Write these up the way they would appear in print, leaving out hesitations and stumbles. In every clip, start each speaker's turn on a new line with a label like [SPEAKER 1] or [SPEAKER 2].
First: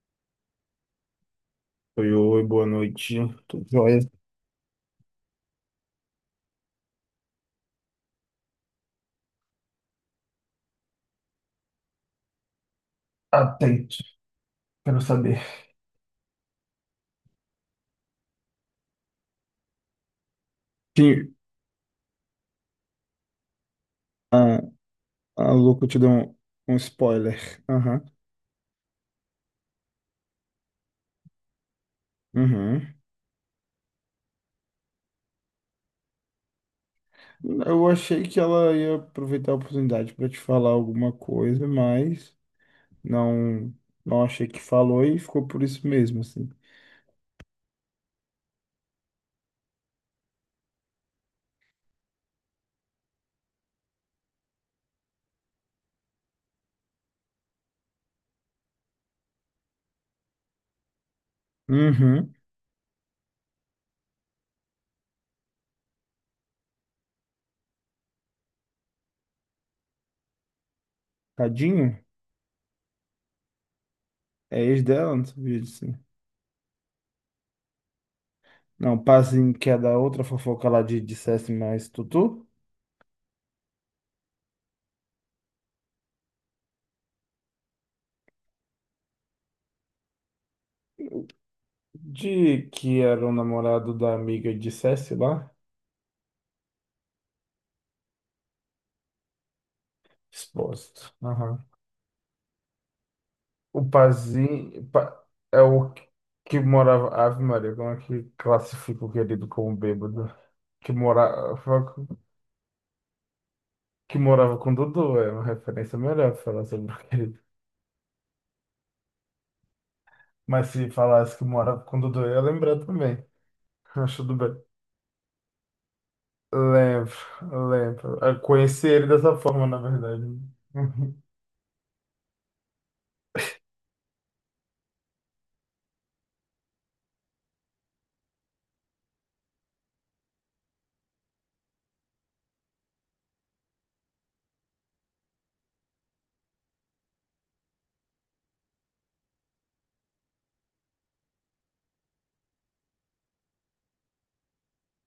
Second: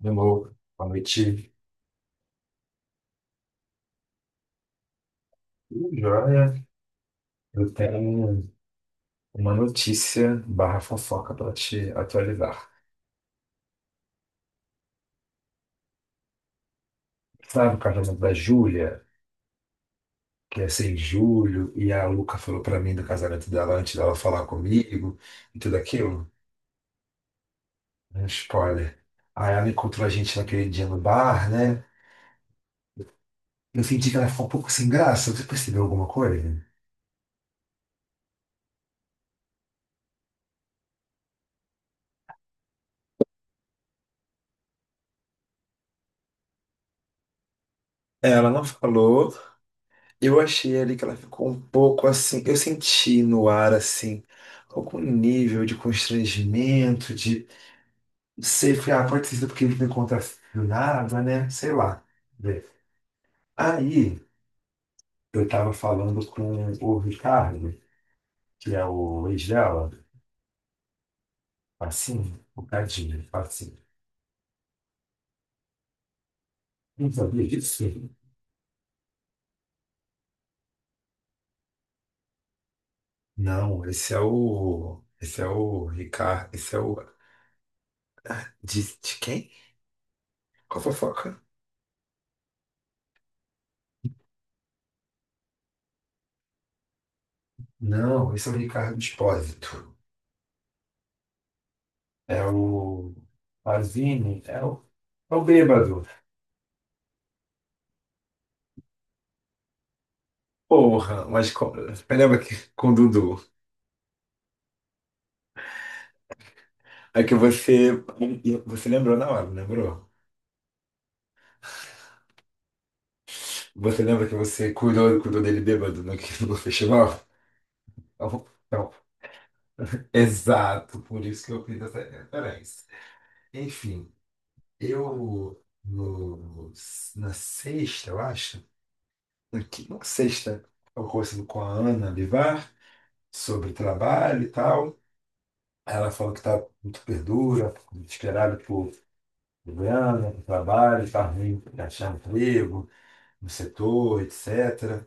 [SPEAKER 1] Demorou. Boa noite.
[SPEAKER 2] Oi, oi, boa noite. Tudo jóia?
[SPEAKER 1] Tudo jóia, eu tenho uma notícia barra fofoca para te atualizar.
[SPEAKER 2] Atento, quero saber.
[SPEAKER 1] Sabe o casamento da Júlia, que é 6 de
[SPEAKER 2] Sim,
[SPEAKER 1] julho, e a Luca falou para mim do casamento dela antes dela falar
[SPEAKER 2] ah,
[SPEAKER 1] comigo
[SPEAKER 2] a
[SPEAKER 1] e tudo
[SPEAKER 2] louco te deu
[SPEAKER 1] aquilo?
[SPEAKER 2] um spoiler. Aham,
[SPEAKER 1] É um spoiler. Aí ela encontrou a gente naquele dia no bar, né?
[SPEAKER 2] uhum.
[SPEAKER 1] Eu senti que ela ficou um pouco sem graça. Você percebeu alguma coisa?
[SPEAKER 2] Eu achei que ela ia aproveitar a oportunidade para te falar alguma coisa, mas não, não achei que falou e ficou por isso mesmo, assim.
[SPEAKER 1] Ela não falou. Eu achei ali que ela ficou um pouco assim. Eu senti no ar assim, algum nível de constrangimento, de. Não sei, foi, ah, pode ter sido porque ele me contracionava, né? Sei lá.
[SPEAKER 2] Uhum.
[SPEAKER 1] Vê. Aí eu tava falando com o Ricardo, que é o ex dela,
[SPEAKER 2] Tadinho?
[SPEAKER 1] assim, o Cadinho, assim.
[SPEAKER 2] É ex dela, não sabia disso.
[SPEAKER 1] Não sabia disso?
[SPEAKER 2] Não, passinho que é da outra fofoca lá de dissesse mais Tutu?
[SPEAKER 1] Não, esse é o. Esse é o Ricardo. Esse é o. De quem? Qual fofoca?
[SPEAKER 2] De que era o namorado da amiga de dissesse lá?
[SPEAKER 1] Não, esse é o Ricardo Espósito.
[SPEAKER 2] Exposto. Aham.
[SPEAKER 1] É o
[SPEAKER 2] O
[SPEAKER 1] Pazini, é o,
[SPEAKER 2] Pazinho
[SPEAKER 1] é o
[SPEAKER 2] é o
[SPEAKER 1] bêbado.
[SPEAKER 2] que que morava. Ave Maria, como é que classifica o querido como bêbado? Que
[SPEAKER 1] Porra, mas
[SPEAKER 2] morava,
[SPEAKER 1] lembra que com o Dudu?
[SPEAKER 2] que morava com Dudu, é uma referência melhor pra falar sobre o
[SPEAKER 1] É que
[SPEAKER 2] querido.
[SPEAKER 1] você. Você lembrou na hora, não lembrou?
[SPEAKER 2] Mas se falasse que morava com Dudu, eu ia lembrar também.
[SPEAKER 1] Você
[SPEAKER 2] Mas
[SPEAKER 1] lembra que
[SPEAKER 2] tudo bem.
[SPEAKER 1] você cuidou dele bêbado no festival?
[SPEAKER 2] Lembro, lembro. Eu
[SPEAKER 1] Então,
[SPEAKER 2] conheci
[SPEAKER 1] então,
[SPEAKER 2] ele dessa forma, na verdade.
[SPEAKER 1] exato,
[SPEAKER 2] Uhum,
[SPEAKER 1] por isso que eu fiz essa referência. Enfim, eu no, na sexta, eu acho, na não, sexta, eu conversando com a Ana Bivar sobre trabalho e tal. Aí ela falou que tá muito perdura, desesperada por Goiânia, por trabalho, tá ruim de achar emprego no setor, etc.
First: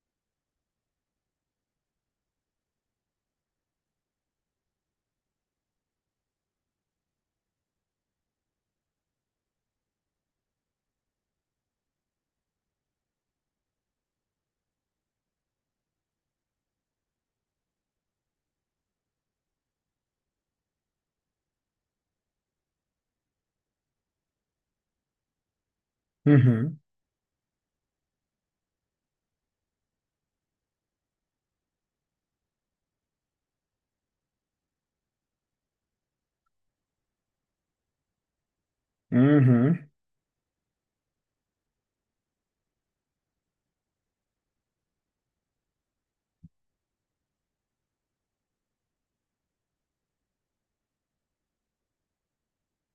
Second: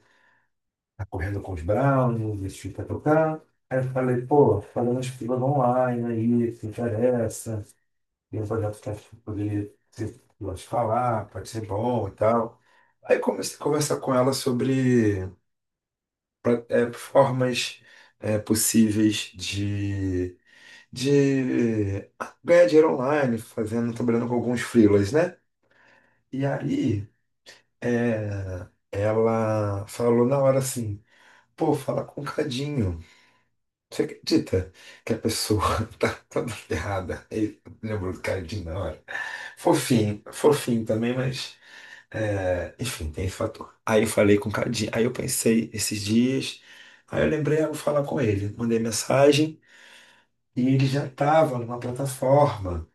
[SPEAKER 1] Tá correndo com os Browns, vestido pra tocar. Aí eu falei, pô, fazendo as filas online aí, se interessa, tem um projeto que acho que poderia ser, eu acho, falar, pode ser bom e tal. Aí comecei a conversar com ela sobre formas possíveis de ganhar dinheiro online, fazendo, trabalhando com alguns freelas, né? E
[SPEAKER 2] uhum,
[SPEAKER 1] aí, ela falou na hora assim, pô, fala com o Cadinho. Você acredita que a pessoa tá toda ferrada? Ele lembrou do Cadinho na hora.
[SPEAKER 2] uhum.
[SPEAKER 1] Fofinho, fofinho também, mas enfim, tem esse fator. Aí eu falei com o Cadinho, aí eu pensei esses dias, aí eu lembrei, eu vou falar com ele. Mandei mensagem e ele já estava numa plataforma.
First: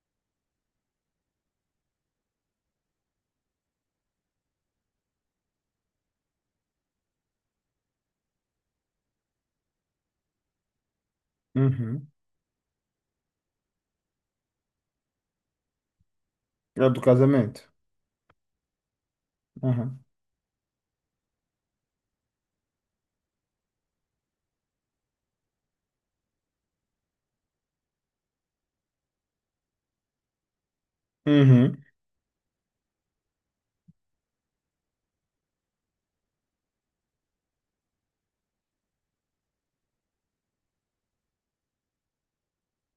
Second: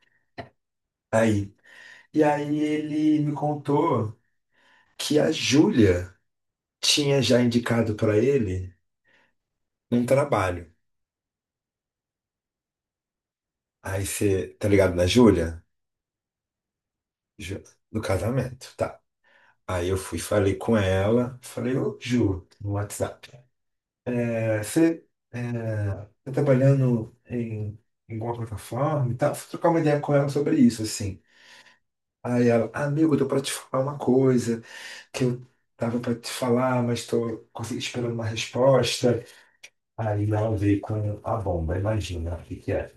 [SPEAKER 1] Aí E aí ele me contou que a Júlia tinha já indicado pra ele um trabalho.
[SPEAKER 2] Uhum.
[SPEAKER 1] Aí você, tá ligado na Júlia?
[SPEAKER 2] É do casamento.
[SPEAKER 1] Ju- Do casamento, tá. Aí eu
[SPEAKER 2] Uhum,
[SPEAKER 1] fui, falei com ela, falei, ô Ju, no WhatsApp. Você é, tá trabalhando em alguma plataforma e tal? Fui trocar uma ideia com ela sobre isso, assim.
[SPEAKER 2] uhum,
[SPEAKER 1] Aí ela, amigo, eu tô pra te falar uma coisa que eu tava pra te falar, mas tô esperando uma resposta. Aí ela veio com a bomba, imagina o que que é.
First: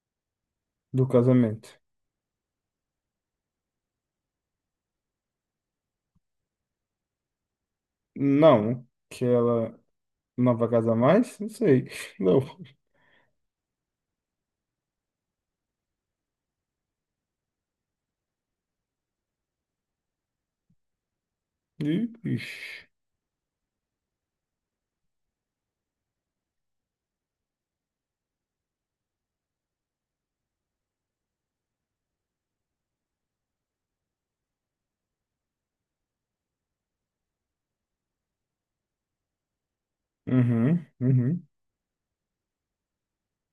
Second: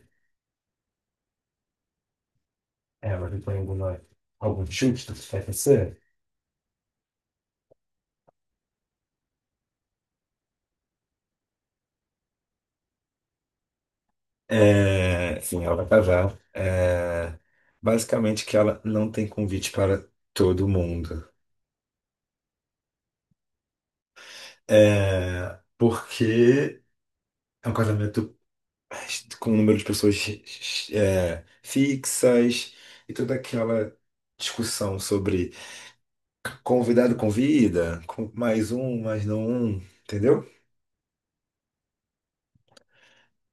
[SPEAKER 2] do casamento.
[SPEAKER 1] Ela veio com algum chute do que vai acontecer?
[SPEAKER 2] Não, que ela não vai casar mais? Não sei. Não.
[SPEAKER 1] É, sim, ela vai casar. É, basicamente que ela não tem convite para todo mundo.
[SPEAKER 2] Ih, Ixi.
[SPEAKER 1] É, porque é um casamento com um número de pessoas fixas e toda aquela discussão sobre convidado convida, com mais um, mais não um, entendeu?
[SPEAKER 2] Uhum, uhum.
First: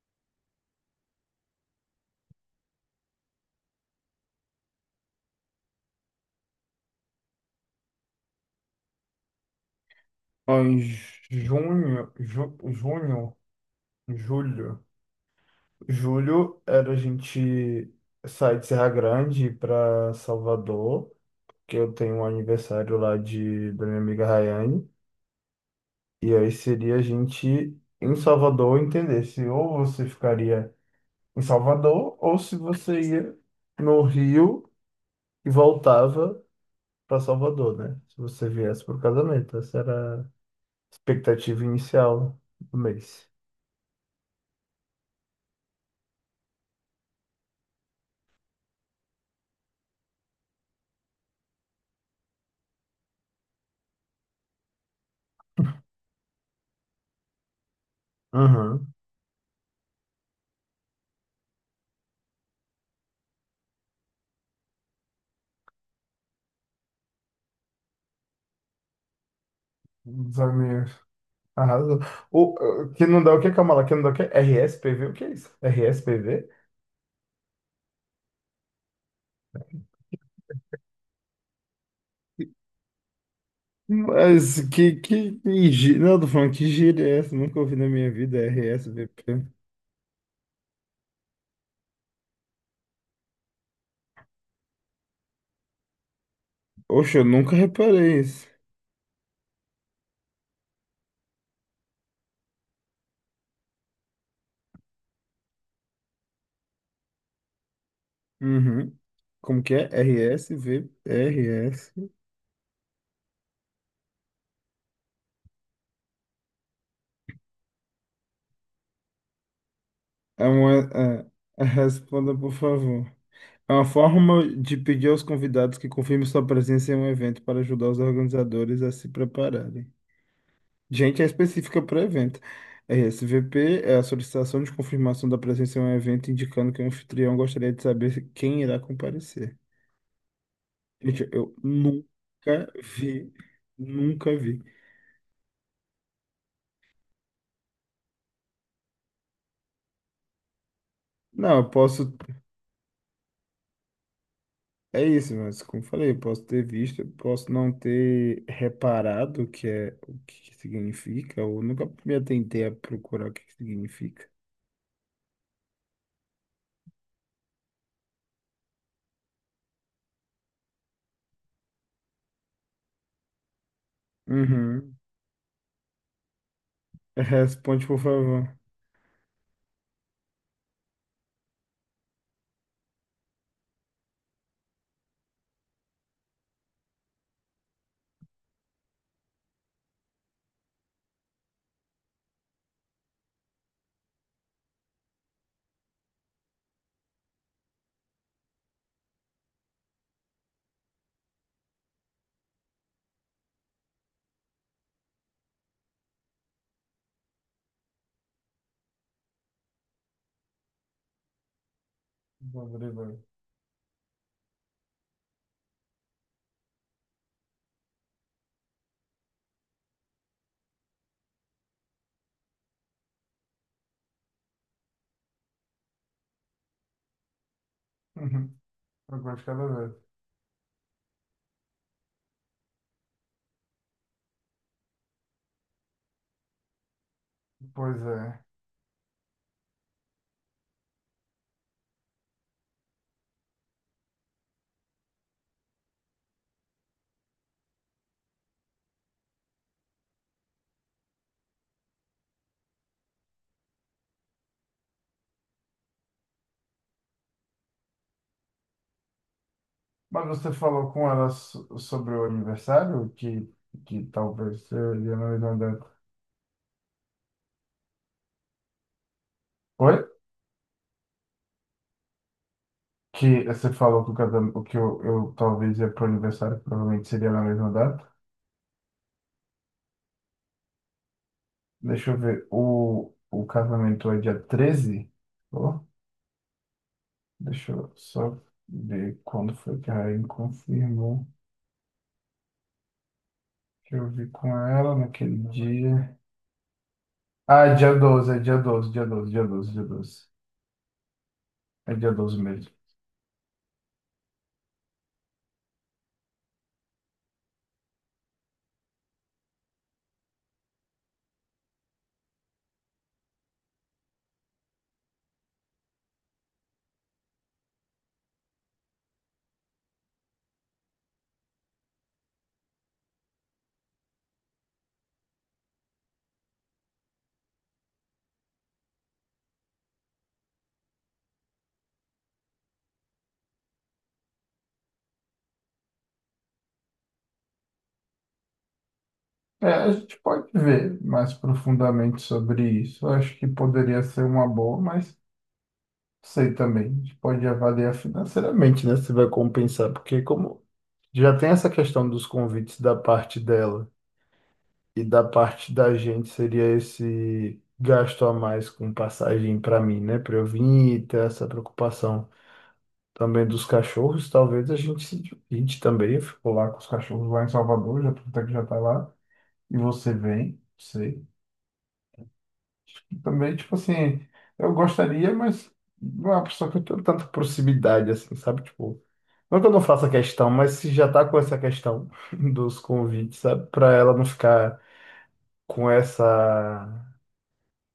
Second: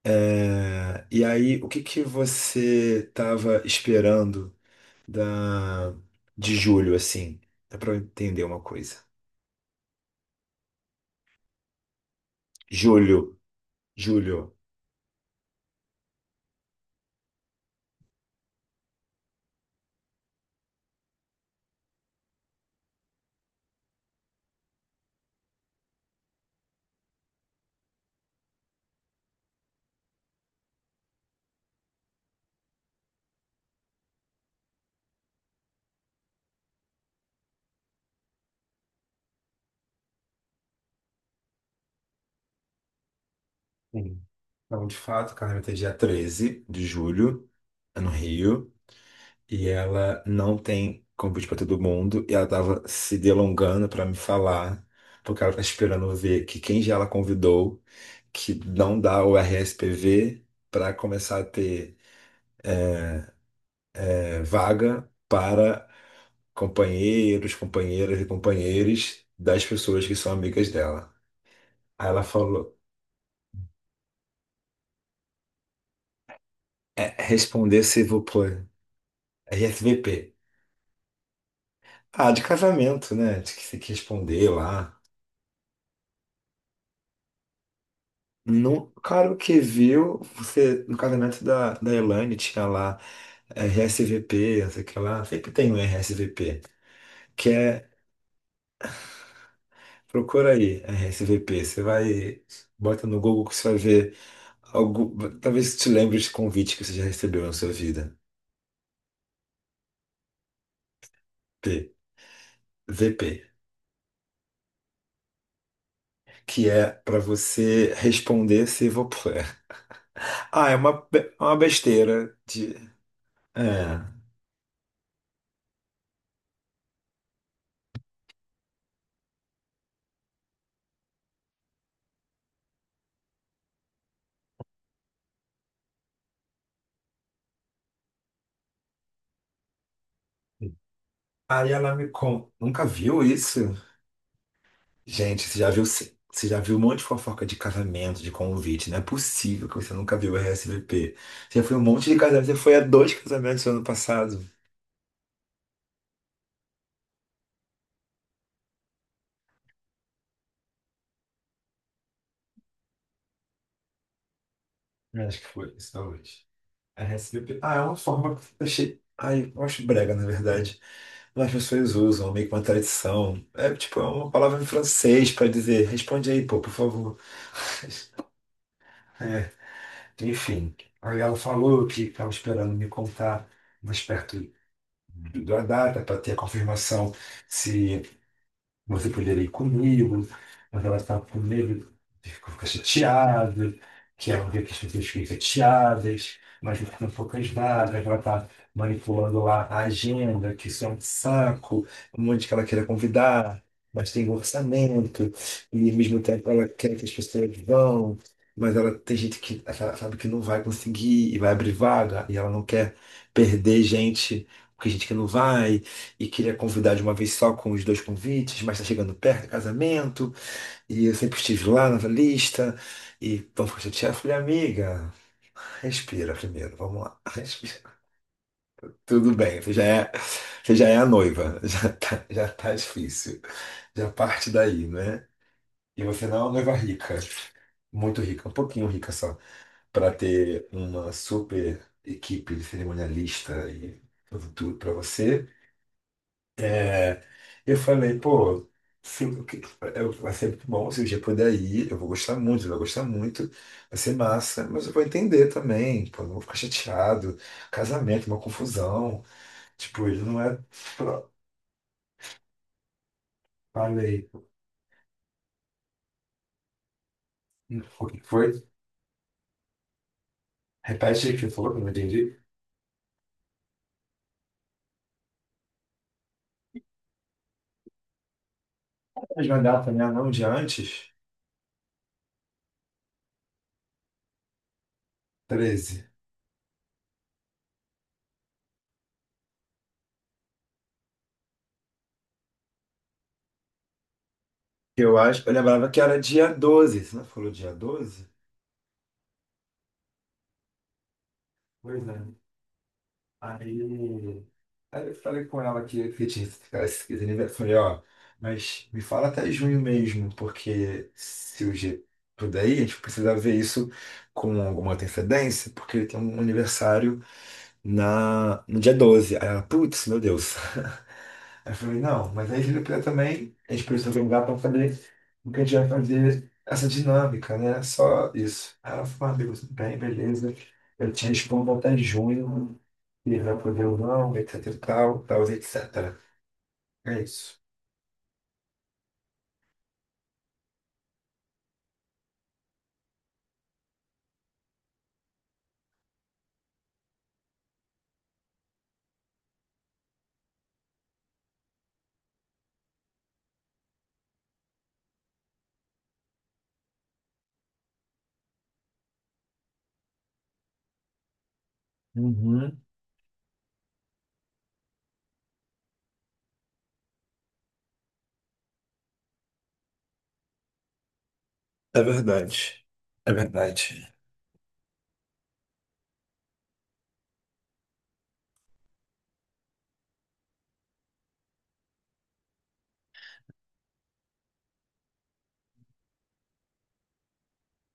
[SPEAKER 1] É, e aí, o que que você estava esperando da de julho, assim? É para eu entender uma coisa.
[SPEAKER 2] Ó, em junho, junho,
[SPEAKER 1] Julho, julho.
[SPEAKER 2] julho. Julho era a gente sair de Serra Grande para Salvador, que eu tenho um aniversário lá da minha amiga Rayane. E aí seria a gente em Salvador entender se ou você ficaria em Salvador ou se você ia no Rio e voltava para Salvador, né? Se você viesse para o casamento, essa era a expectativa inicial do mês.
[SPEAKER 1] Sim. Então, de fato, o carnaval é dia 13 de julho, é no Rio. E ela não tem convite para todo mundo e ela tava se delongando para me falar, porque ela tá esperando ver que quem já ela convidou que
[SPEAKER 2] Aham.
[SPEAKER 1] não dá o RSPV para começar a ter vaga para companheiros, companheiras e companheiros das pessoas que são
[SPEAKER 2] Os
[SPEAKER 1] amigas
[SPEAKER 2] amigos.
[SPEAKER 1] dela.
[SPEAKER 2] Arrasou.
[SPEAKER 1] Aí ela falou,
[SPEAKER 2] Que não dá o que, Camala? Que não dá o que? RSPV, o que é isso? RSPV?
[SPEAKER 1] responder se vou pôr RSVP. Ah, de casamento, né? Tem que responder
[SPEAKER 2] Mas que,
[SPEAKER 1] lá.
[SPEAKER 2] que, que gíria. Não, eu tô falando que gíria é essa? Nunca ouvi na minha vida
[SPEAKER 1] No cara, o
[SPEAKER 2] RSVP.
[SPEAKER 1] que viu, você, no casamento da Elaine tinha lá RSVP, não sei o que lá, sempre tem um RSVP,
[SPEAKER 2] Oxe, eu
[SPEAKER 1] que
[SPEAKER 2] nunca
[SPEAKER 1] é,
[SPEAKER 2] reparei isso.
[SPEAKER 1] procura aí, RSVP, você vai, bota no Google que você vai ver, algo, talvez te lembre de convite que você já recebeu na sua vida,
[SPEAKER 2] Uhum. Como que é? RSV,
[SPEAKER 1] P,
[SPEAKER 2] RS.
[SPEAKER 1] VP, que é para você responder s'il vous plaît.
[SPEAKER 2] É
[SPEAKER 1] Ah, é
[SPEAKER 2] uma.
[SPEAKER 1] uma, be- é uma besteira
[SPEAKER 2] Responda, por
[SPEAKER 1] de.
[SPEAKER 2] favor. É uma
[SPEAKER 1] É.
[SPEAKER 2] forma de pedir aos convidados que confirmem sua presença em um evento para ajudar os organizadores a se prepararem. Gente, é específica para o evento. RSVP é a solicitação de confirmação da presença em um evento, indicando que o anfitrião gostaria de saber quem irá comparecer. Gente, eu
[SPEAKER 1] Aí ela me conta,
[SPEAKER 2] nunca
[SPEAKER 1] nunca viu
[SPEAKER 2] vi,
[SPEAKER 1] isso?
[SPEAKER 2] nunca vi.
[SPEAKER 1] Gente, você já viu um monte de fofoca de casamento, de convite. Não é possível que você nunca viu o RSVP.
[SPEAKER 2] Não,
[SPEAKER 1] Você já
[SPEAKER 2] eu
[SPEAKER 1] foi um monte
[SPEAKER 2] posso.
[SPEAKER 1] de casamento, você foi a dois casamentos no ano passado.
[SPEAKER 2] É isso, mas como eu falei, eu posso ter visto, eu posso não ter reparado o que é, o que que significa, ou nunca me atentei a procurar o que que significa.
[SPEAKER 1] Eu acho que foi, isso é hoje. RSVP. Ah, é uma forma que eu achei. Ai, eu acho brega, na verdade. Mas as pessoas usam, meio que uma tradição. É tipo, é uma palavra em
[SPEAKER 2] Uhum.
[SPEAKER 1] francês para dizer, responde aí, pô, por favor.
[SPEAKER 2] Responde, por favor.
[SPEAKER 1] É, enfim. Aí ela falou que estava esperando me contar mais perto da data para ter a confirmação se você poderia ir comigo, mas ela estava com medo, de ficar chateada, que ela vê que as pessoas ficam chateadas, mas não ficam poucas nada, ela está manipulando lá a agenda, que isso é um saco, um monte que ela queira convidar, mas tem um orçamento, e ao mesmo tempo ela quer que as pessoas vão, mas ela tem gente que ela sabe que não vai conseguir e vai abrir vaga, e ela não quer
[SPEAKER 2] Rodrigo.
[SPEAKER 1] perder gente, porque gente que não vai e queria convidar de uma vez só com os dois convites, mas está chegando perto do casamento, e eu sempre estive lá na lista, e vamos ficar chateado. Eu falei, amiga, respira primeiro, vamos lá, respira.
[SPEAKER 2] Uhum.
[SPEAKER 1] Tudo
[SPEAKER 2] Agora de
[SPEAKER 1] bem,
[SPEAKER 2] cada
[SPEAKER 1] você já
[SPEAKER 2] vez.
[SPEAKER 1] é, você já é a noiva, já tá difícil, já parte daí, né? E você não é uma noiva rica,
[SPEAKER 2] Pois
[SPEAKER 1] muito
[SPEAKER 2] é.
[SPEAKER 1] rica, um pouquinho rica só, para ter uma super equipe de cerimonialista e tudo, tudo para você. É, eu falei, pô, se, o que- eu- vai ser muito bom se o dia puder ir, eu vou gostar muito, ele vai gostar muito, vai ser massa, mas eu vou entender também, pô, não vou ficar chateado, casamento, uma confusão, tipo, ele
[SPEAKER 2] Mas
[SPEAKER 1] não
[SPEAKER 2] você
[SPEAKER 1] é.
[SPEAKER 2] falou com ela sobre o aniversário? Que
[SPEAKER 1] Falei,
[SPEAKER 2] talvez eu ia no Irlanda.
[SPEAKER 1] o que foi?
[SPEAKER 2] Oi?
[SPEAKER 1] Repete aí o que você falou, que eu não entendi.
[SPEAKER 2] Que você falou que, o casamento, que eu talvez ia pro aniversário, que provavelmente seria na mesma data.
[SPEAKER 1] Mas uma data, né? Não, de antes?
[SPEAKER 2] Deixa eu ver. O casamento é dia 13. Ó,
[SPEAKER 1] 13.
[SPEAKER 2] deixa eu só ver quando foi que a Rainha confirmou que eu vi com ela
[SPEAKER 1] Eu
[SPEAKER 2] naquele
[SPEAKER 1] acho, eu lembrava que
[SPEAKER 2] dia.
[SPEAKER 1] era dia 12. Você não falou
[SPEAKER 2] Ah,
[SPEAKER 1] dia
[SPEAKER 2] é dia
[SPEAKER 1] doze
[SPEAKER 2] 12, é dia 12, dia 12, dia 12, dia doze. É
[SPEAKER 1] Pois
[SPEAKER 2] dia
[SPEAKER 1] é.
[SPEAKER 2] 12 mesmo.
[SPEAKER 1] Aí, aí, eu falei com ela que tinha esse cara, esse aniversário. Eu falei, ó, mas me fala até junho mesmo, porque se o G puder ir, a gente precisa ver isso com alguma antecedência, porque ele tem um aniversário no dia 12. Aí ela, putz, meu Deus. Aí eu falei, não, mas aí se ele puder também, a gente precisa organizar para fazer o que a gente vai fazer, essa dinâmica, né? Só isso. Aí ela falou, ah, amigo, tudo bem, beleza. Eu te respondo até junho, Irã pro não etc e tal, etc. É isso.
[SPEAKER 2] É, a gente pode ver mais profundamente sobre isso. Eu acho que poderia ser uma boa, mas sei também. A gente pode avaliar financeiramente, né? Se vai compensar, porque como já tem essa questão dos convites da parte dela e da parte da gente, seria esse gasto a mais com passagem para mim, né? Para eu vir e ter essa preocupação.
[SPEAKER 1] Uhum.
[SPEAKER 2] Também dos cachorros, talvez a gente se divide também. Ficou lá com os cachorros lá em Salvador, já até que já tá lá, e você vem, sei.
[SPEAKER 1] É verdade.
[SPEAKER 2] E
[SPEAKER 1] É
[SPEAKER 2] também, tipo
[SPEAKER 1] verdade.
[SPEAKER 2] assim, eu gostaria, mas não é uma pessoa que eu tenho tanta proximidade, assim, sabe? Tipo, não que eu não faça questão, mas se já tá com essa questão dos convites, sabe? Pra ela não ficar com essa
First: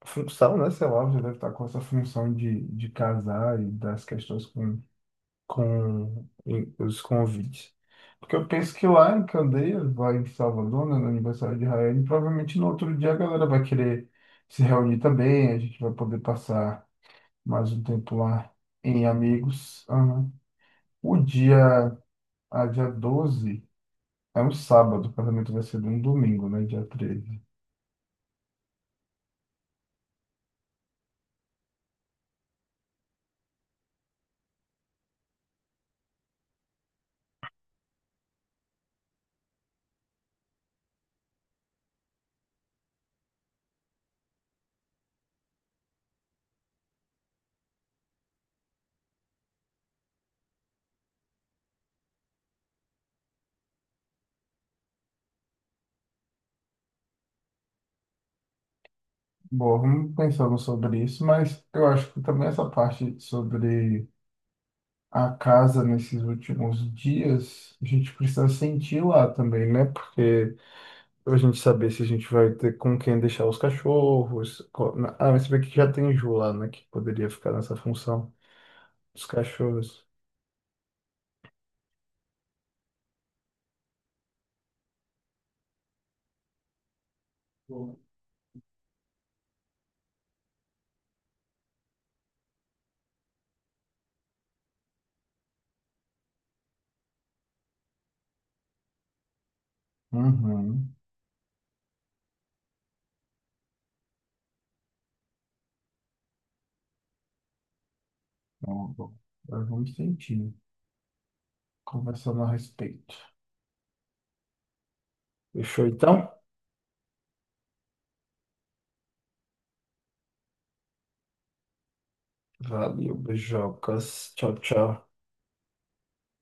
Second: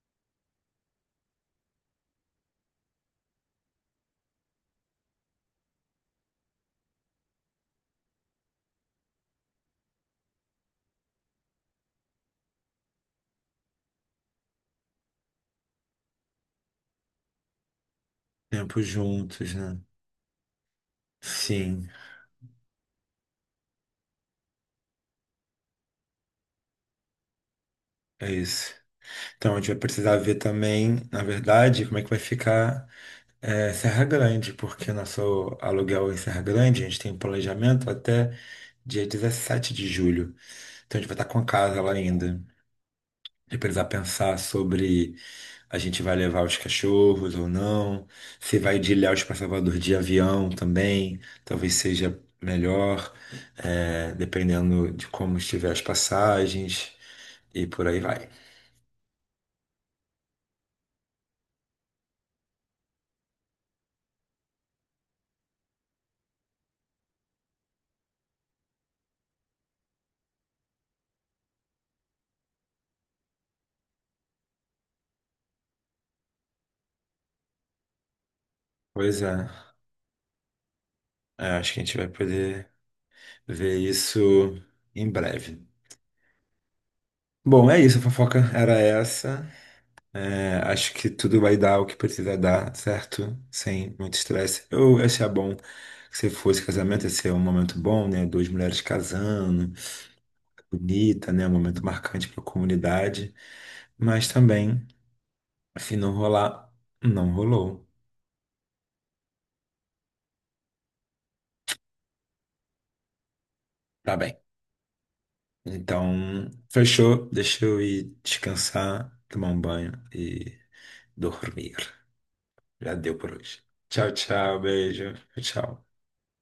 [SPEAKER 2] função, né? Sei lá, já deve estar com essa função de casar e das questões com os convites. Porque eu penso que lá em Candeias, lá em Salvador, né, no aniversário de Rael, provavelmente no outro dia a galera vai querer se reunir também, a gente vai poder passar mais um tempo lá
[SPEAKER 1] Tempo
[SPEAKER 2] em
[SPEAKER 1] juntos, né?
[SPEAKER 2] amigos. Aham. O
[SPEAKER 1] Sim,
[SPEAKER 2] dia, a dia 12 é um sábado, o casamento vai ser num domingo, né, dia 13.
[SPEAKER 1] é isso. Então a gente vai precisar ver também, na verdade, como é que vai ficar Serra Grande, porque nosso aluguel em Serra Grande, a gente tem um planejamento até dia 17 de julho. Então a gente vai estar com a casa lá ainda. De precisar pensar sobre a gente vai levar os cachorros ou não, se vai de Ilhéus para Salvador de avião também, talvez seja melhor, dependendo de como estiver as passagens e por aí vai.
[SPEAKER 2] Bom, vamos pensando sobre isso, mas eu acho que também essa parte sobre a casa nesses últimos dias, a gente precisa sentir lá também, né? Porque pra gente saber se a gente vai ter com quem deixar os cachorros. Ah, mas você vê que já tem Ju lá, né? Que poderia ficar nessa função
[SPEAKER 1] Pois
[SPEAKER 2] dos
[SPEAKER 1] é,
[SPEAKER 2] cachorros.
[SPEAKER 1] acho que a gente vai poder ver isso em breve. Bom, é isso,
[SPEAKER 2] Bom.
[SPEAKER 1] a fofoca era essa. É, acho que tudo vai dar o que precisa dar, certo? Sem muito estresse. Eu achei bom que você fosse casamento, esse é um momento bom, né? Duas mulheres casando,
[SPEAKER 2] Uhum.
[SPEAKER 1] bonita, né? Um momento marcante para a comunidade. Mas também, se não rolar, não rolou.
[SPEAKER 2] Bom, bom. Agora vamos sentir, né? Conversando a respeito.
[SPEAKER 1] Tá bem.
[SPEAKER 2] Fechou então?
[SPEAKER 1] Então, fechou. Deixa eu ir descansar, tomar um banho e dormir. Já
[SPEAKER 2] Valeu,
[SPEAKER 1] deu por hoje. Tchau,
[SPEAKER 2] beijocas. Tchau,
[SPEAKER 1] tchau.
[SPEAKER 2] tchau.
[SPEAKER 1] Beijo. Tchau.